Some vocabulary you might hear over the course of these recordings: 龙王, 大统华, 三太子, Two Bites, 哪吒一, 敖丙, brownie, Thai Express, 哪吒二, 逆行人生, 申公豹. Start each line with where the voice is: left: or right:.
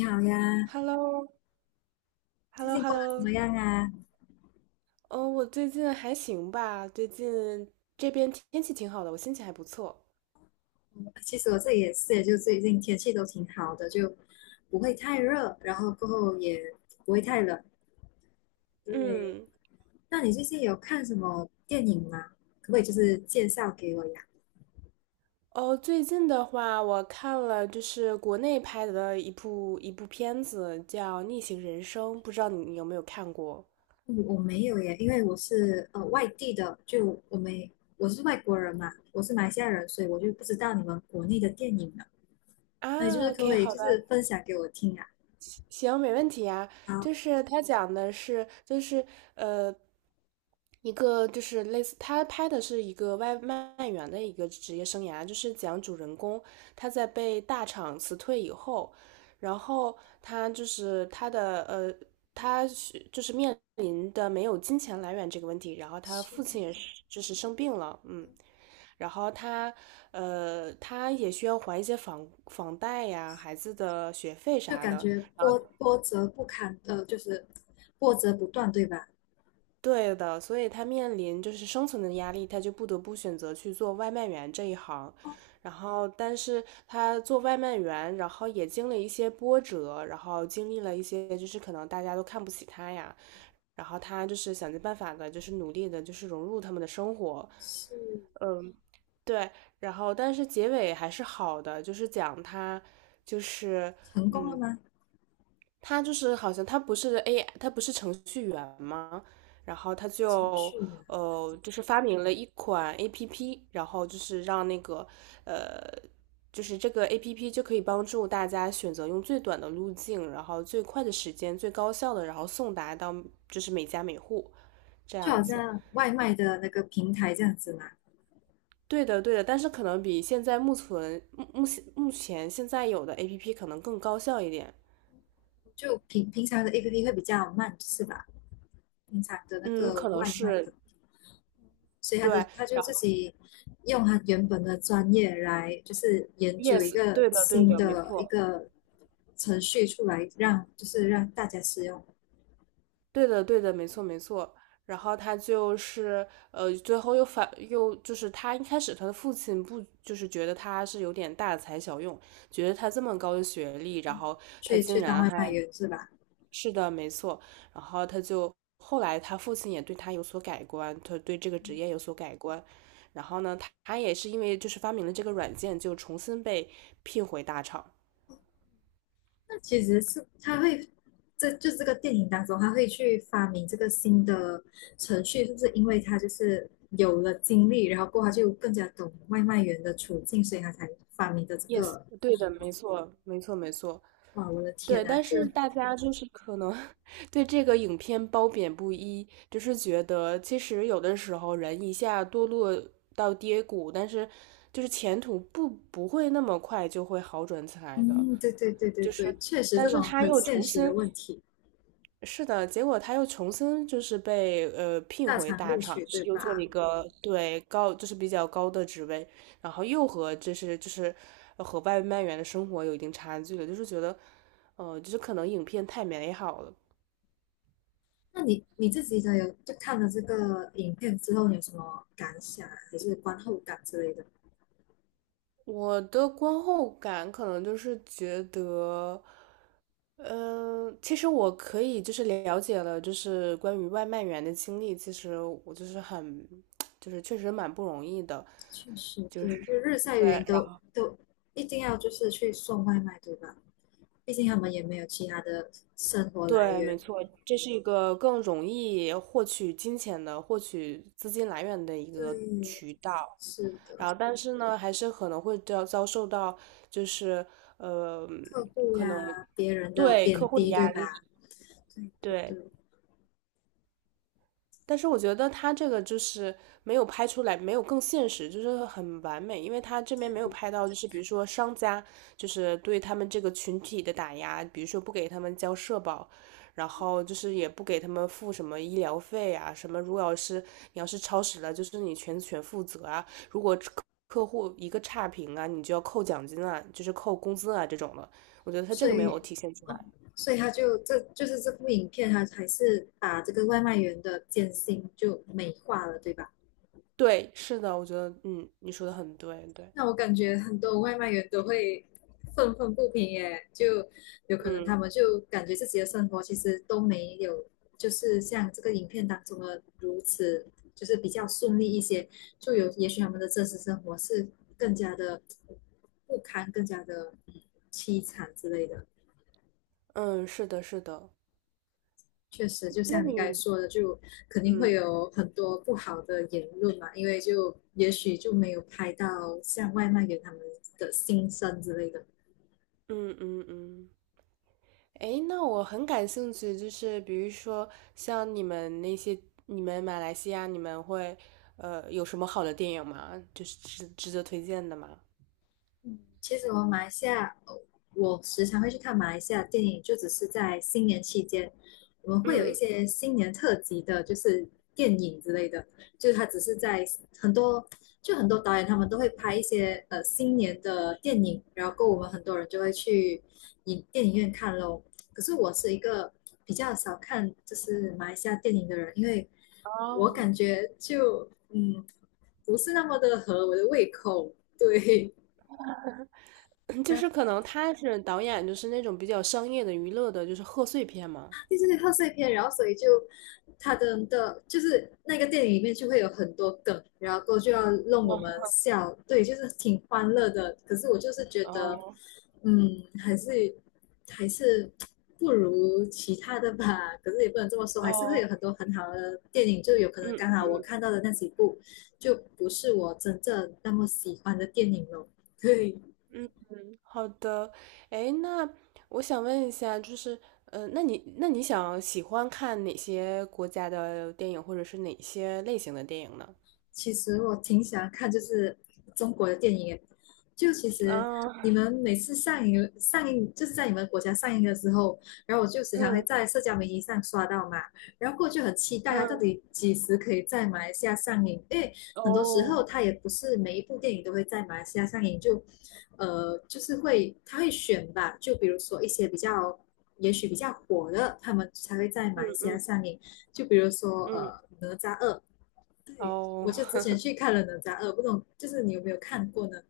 left: 你好呀，
right: h e l l o h e l
left: 最
right: l o
left: 近
right: h e l
left: 过
right: l
left: 得怎
right: o。
left: 么样啊？
right: 哦，我最近还行吧，最近这边天气挺好的，我心情还不错。
left: 嗯其实我这里也是，就最近天气都挺好的，就不会太热，然后过后也不会太冷。对。
right: 嗯。
left: 那你最近有看什么电影吗？可不可以就是介绍给我呀？
right: 哦，最近的话，我看了就是国内拍的一部片子，叫《逆行人生》，不知道你有没有看过？
left: 嗯我没有耶，因为我是外地的，就我没我是外国人嘛，我是马来西亚人，所以我就不知道你们国内的电影了。那你就
right: 啊
left: 是可不
right: ，OK,
left: 可以
right: 好
left: 就
right: 吧，
left: 是分享给我听啊？
right: 行，没问题呀。
left: 好。
right: 就是他讲的是，就是呃，一个就是类似，他拍的是一个外卖员的一个职业生涯，就是讲主人公他在被大厂辞退以后，然后他就是他的他就是面临的没有金钱来源这个问题，然后他父亲也是就是生病了，嗯，然后他他也需要还一些房贷呀、孩子的学费
left: 就
right: 啥
left: 感
right: 的，
left: 觉
right: 然后。
left: 波折不堪，就是波折不断，对吧？
right: 对的，所以他面临就是生存的压力，他就不得不选择去做外卖员这一行。
left: 哦，
right: 然后，但是他做外卖员，然后也经历一些波折，然后经历了一些就是可能大家都看不起他呀，然后他就是想尽办法的，就是努力的，就是融入他们的生活。
left: 是
right: 对，然后但是结尾还是好的，就是讲他就是
left: 成功了
right: 嗯
left: 吗？
right: 他就是好像他不是 AI,他不是程序员吗？然后他
left: 还是程
right: 就
left: 序呢？
right: 就是发明了一款 APP,然后就是让那个呃，就是这个 APP 就可以帮助大家选择用最短的路径，然后最快的时间、最高效的，然后送达到就是每家每户这
left: 就好
right: 样子。
left: 像外卖的那个平台这样子嘛，
right: 对的，对的，但是可能比现在目前现在有的 APP 可能更高效一点。
left: 就平常的 APP 会比较慢，是吧？平常的那
right: 嗯，
left: 个
right: 可能
left: 外卖
right: 是
left: 的，所以
right: 对。然
left: 他就自己用他原本的专业来，就是研究一
right: Yes,
left: 个
right: 对的，对
left: 新
right: 的，没
left: 的一
right: 错，
left: 个程序出来，就是让大家使用，
right: 对的，对的，没错，没错。然后他就是最后又反又就是他一开始他的父亲不就是觉得他是有点大材小用，觉得他这么高的学历，然后他竟
left: 去当
right: 然
left: 外卖
right: 还
left: 员，是吧？
right: 是的，没错。然后他就后来他父亲也对他有所改观，他对这个职业有所改观。然后呢，他也是因为就是发明了这个软件，就重新被聘回大厂。
left: 那其实是他会，这个电影当中，他会去发明这个新的程序，是不是因为他就是有了经历，然后过后他就更加懂外卖员的处境，所以他才发明的这
right: Yes,
left: 个。
right: 对的，没错，没错，没错。
left: 哇，我的天
right: 对，
left: 啊，
right: 但是大家就是可能 对这个影片褒贬不一，就是觉得其实有的时候人一下堕落到跌谷，但是就是前途不会那么快就会好转起来的，
left: 对对对对
right: 就是，
left: 对，确实
right: 但
left: 这
right: 是
left: 种
right: 他
left: 很
right: 又
left: 现
right: 重
left: 实的
right: 新
left: 问题。
right: 是的，结果他又重新就是被聘
left: 大
right: 回
left: 厂
right: 大
left: 录
right: 厂，
left: 取
right: 就
left: 对
right: 是又做了
left: 吧？
right: 一个对高就是比较高的职位，然后又和就是和外卖员的生活有一定差距了，就是觉得，就是可能影片太美好了。
left: 那你你自己的有就看了这个影片之后，你有什么感想啊还是观后感之类的？
right: 我的观后感可能就是觉得，嗯、其实我可以就是了解了，就是关于外卖员的经历，其实我就是很，就是确实蛮不容易的，
left: 确实
right: 就
left: 对，
right: 是
left: 就日晒
right: 对，
left: 雨淋
right: 然后。
left: 都一定要就是去送外卖，对吧？毕竟他们也没有其他的生活来
right: 对，
left: 源。
right: 没错，这是一个更容易获取金钱的、获取资金来源的一个
left: 对，
right: 渠道。
left: 是
right: 然
left: 的。
right: 后，但是呢，还是可能会遭受到，就是呃，
left: 客户
right: 可能
left: 呀，别人的
right: 对客
left: 贬
right: 户的
left: 低，对
right: 压力，
left: 吧？对对
right: 对。
left: 对
right: 但是我觉得他这个就是没有拍出来，没有更现实，就是很完美，因为他这边没有
left: 对。
right: 拍到，就是比如说商家就是对他们这个群体的打压，比如说不给他们交社保，然后就是也不给他们付什么医疗费啊，什么如果要是你要是超时了，就是你全权负责啊，客户一个差评啊，你就要扣奖金啊，就是扣工资啊这种的，我觉得他这
left: 所
right: 个没有
left: 以，
right: 体现出
left: 嗯，
right: 来。
left: 所以他就这就是这部影片，他还是把这个外卖员的艰辛就美化了，对吧？
right: 对，是的，我觉得嗯，你说的很对，对，
left: 那我感觉很多外卖员都会愤愤不平耶，就有可能他
right: 嗯
left: 们就感觉自己的生活其实都没有，就是像这个影片当中的如此，就是比较顺利一些，就有也许他们的真实生活是更加的不堪，更加的凄惨之类的。
right: 嗯，是的，是的。
left: 确实，就
right: 那
left: 像你刚才
right: 你，
left: 说的，就肯定会
right: 嗯
left: 有很多不好的言论嘛，因为就也许就没有拍到像外卖员他们的心声之类的。
right: 嗯嗯嗯，诶，那我很感兴趣，就是比如说像你们那些，你们马来西亚，你们会有什么好的电影吗？就是值得推荐的吗？
left: 嗯，其实我马来西亚，我时常会去看马来西亚电影，就只是在新年期间，我们会有一
right: 嗯，
left: 些新年特辑的，就是电影之类的，就是它只是在很多，就很多导演他们都会拍一些新年的电影，然后我们很多人就会去电影院看咯。可是我是一个比较少看就是马来西亚电影的人，因为我
right: 哦，
left: 感觉不是那么的合我的胃口。对。
right: 就
left: 然
right: 是可能他是导演，就是那种比较商业的、娱乐的，就是贺岁片嘛。
left: 第四个贺岁片，然后所以就他的的，就是那个电影里面就会有很多梗，然后就要弄我们
right: 哦
left: 笑，对，就是挺欢乐的。可是我就是觉得，
right: 哦
left: 嗯，还是不如其他的吧。可是也不能这么说，还是会
right: 哦，
left: 有很多很好的电影，就有可能刚
right: 嗯
left: 好我看到的那几部就不是我真正那么喜欢的电影咯。对。
right: 嗯好的，哎，那我想问一下，就是，那你想喜欢看哪些国家的电影，或者是哪些类型的电影呢？
left: 其实我挺喜欢看，就是中国的电影耶，就其实
right: 啊，
left: 你们每次上映，就是在你们国家上映的时候，然后我就时常会
right: 嗯
left: 在社交媒体上刷到嘛，然后过去很期待它
right: 嗯，
left: 到底几时可以在马来西亚上映，因为很多时
right: 哦，
left: 候它也不是每一部电影都会在马来西亚上映，就就是会它会选吧，就比如说一些比较。也许比较火的，他们才会在
right: 嗯
left: 马来西亚
right: 嗯
left: 上映。就比如说，
right: 嗯，
left: 《哪吒二》，我
right: 哦，
left: 就之 前去看了《哪吒二》，不懂就是你有没有看过呢？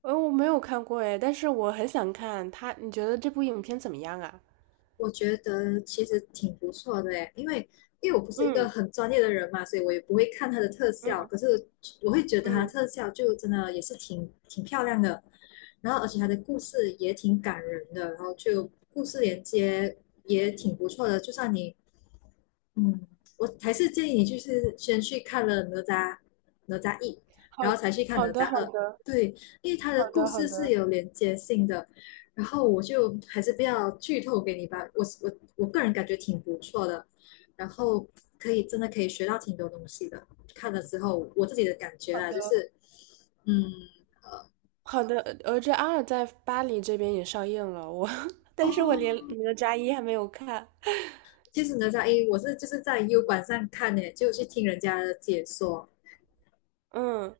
right: 我没有看过哎，但是我很想看他，你觉得这部影片怎么样啊？
left: 我觉得其实挺不错的诶，因为我不是一个
right: 嗯
left: 很专业的人嘛，所以我也不会看它的特
right: 嗯
left: 效，可是我会觉得它的
right: 嗯，
left: 特效就真的也是挺漂亮的，然后而且它的故事也挺感人的，然后就故事连接也挺不错的，就算你嗯，我还是建议你就是先去看了哪吒一，
right: 好
left: 然后才去看
right: 好
left: 哪
right: 的
left: 吒
right: 好
left: 二。
right: 的
left: 对，因为它的
right: 好
left: 故
right: 的好
left: 事是
right: 的
left: 有连接性的。然后我就还是不要剧透给你吧，我个人感觉挺不错的，然后可以真的可以学到挺多东西的。看了之后，我自己的感觉
right: 好
left: 啦，
right: 的，
left: 嗯
right: 好的，呃《哪吒二》在巴黎这边也上映了，我，但是我连
left: 哦，
right: 《哪吒一》还没有看。
left: 其实哪吒一我是就是在 U 管上看的，就去听人家的解说。
right: 嗯，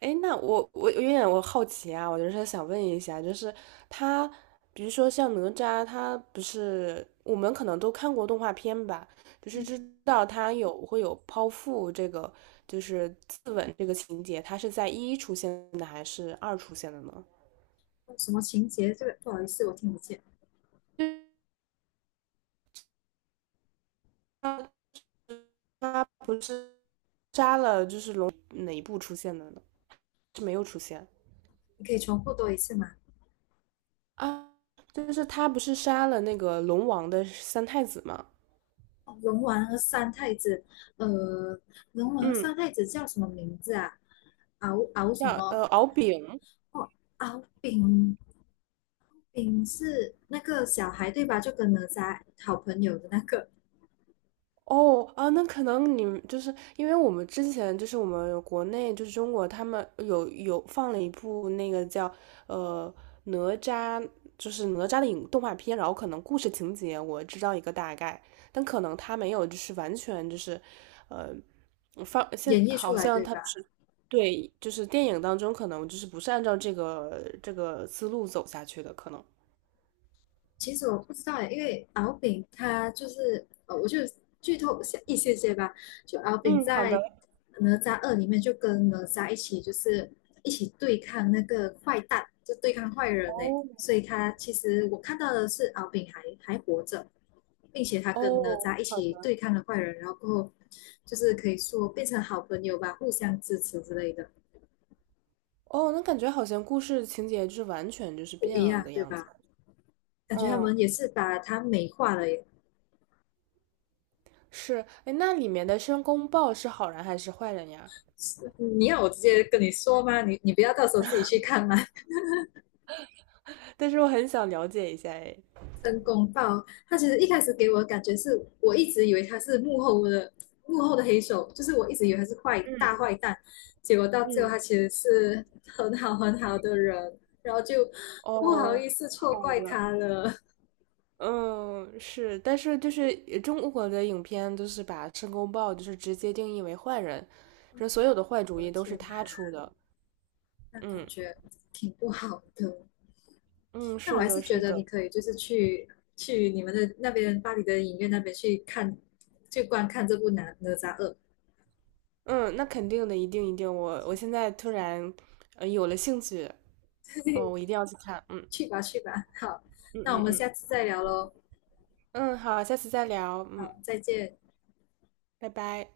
right: 哎，那我有点我好奇啊，我就是想问一下，就是他，比如说像哪吒，他不是我们可能都看过动画片吧，就是知道他有会有剖腹这个，就是自刎这个情节，他是在一出现的还是二出现的呢？
left: 哦什么情节这个不好意思我听不见。
right: 就是他他不是杀了就是龙哪一部出现的呢？是没有出现
left: 你可以重复多一次吗？
right: 啊，就是他不是杀了那个龙王的三太子吗？
left: 哦龙王和三太子，呃，龙王和
right: 嗯，
left: 三太子叫什么名字啊？敖什
right: 叫
left: 么？
right: 敖丙，
left: 哦，敖丙，丙是那个小孩对吧？就跟哪吒好朋友的那个
right: 哦啊，那可能你们就是因为我们之前就是我们国内就是中国他们有放了一部那个叫呃哪吒，就是哪吒的影动画片，然后可能故事情节我知道一个大概，但可能他没有就是完全就是呃放
left: 演
right: 现
left: 绎出
right: 好
left: 来
right: 像
left: 对
right: 他
left: 吧？
right: 是对就是电影当中可能就是不是按照这个思路走下去的可能。
left: 其实我不知道诶，因为敖丙他就是，我就剧透一些一些些吧。就敖丙
right: 嗯，好
left: 在
right: 的。
left: 哪吒二里面就跟哪吒一起，就是一起对抗那个坏蛋，就对抗坏人诶。
right: 哦
left: 所以他其实我看到的是敖丙还活着，并且他跟哪
right: 哦，
left: 吒一
right: 好
left: 起
right: 的。
left: 对抗了坏人，然后过后就是可以说变成好朋友吧，互相支持之类的。
right: 哦，那感觉好像故事情节就是完全就是
left: 不
right: 变
left: 一
right: 了
left: 样
right: 的
left: 对
right: 样子。
left: 吧？感觉他
right: 嗯，
left: 们也是把它美化了耶。
right: 是，哎，那里面的申公豹是好人还是坏人呀？
left: 嗯你要我直接跟你说吗？你你不要到时候自己去看吗？
right: 但是我很想了解一下，哎。
left: 申公豹，他其实一开始给我的感觉是我一直以为他是幕后的黑手，就是我一直以为他是坏
right: 嗯
left: 大坏蛋，结果到最后
right: 嗯，
left: 他其实是很好很好的人，然后就不好
right: 哦，
left: 意思错
right: 好
left: 怪
right: 的。
left: 他了。
right: 嗯，是，但是就是中国的影片都是把申公豹就是直接定义为坏人，说所有的坏主
left: 我
right: 意
left: 的
right: 都是
left: 天
right: 他
left: 哪，
right: 出的。
left: 那感
right: 嗯
left: 觉挺不好的。
right: 嗯，
left: 那我
right: 是
left: 还
right: 的，
left: 是觉
right: 是
left: 得你
right: 的。
left: 可以就是去你们的那边巴黎的影院那边去看，去观看这部哪吒二》
right: 嗯，那肯定的，一定一定。我现在突然有了兴趣，嗯，我 一定要去看。嗯。
left: 去吧去吧，好，
right: 嗯
left: 那我
right: 嗯
left: 们
right: 嗯
left: 下次再聊喽，
right: 嗯，好，下次再聊，嗯，
left: 好，再见。
right: 拜拜。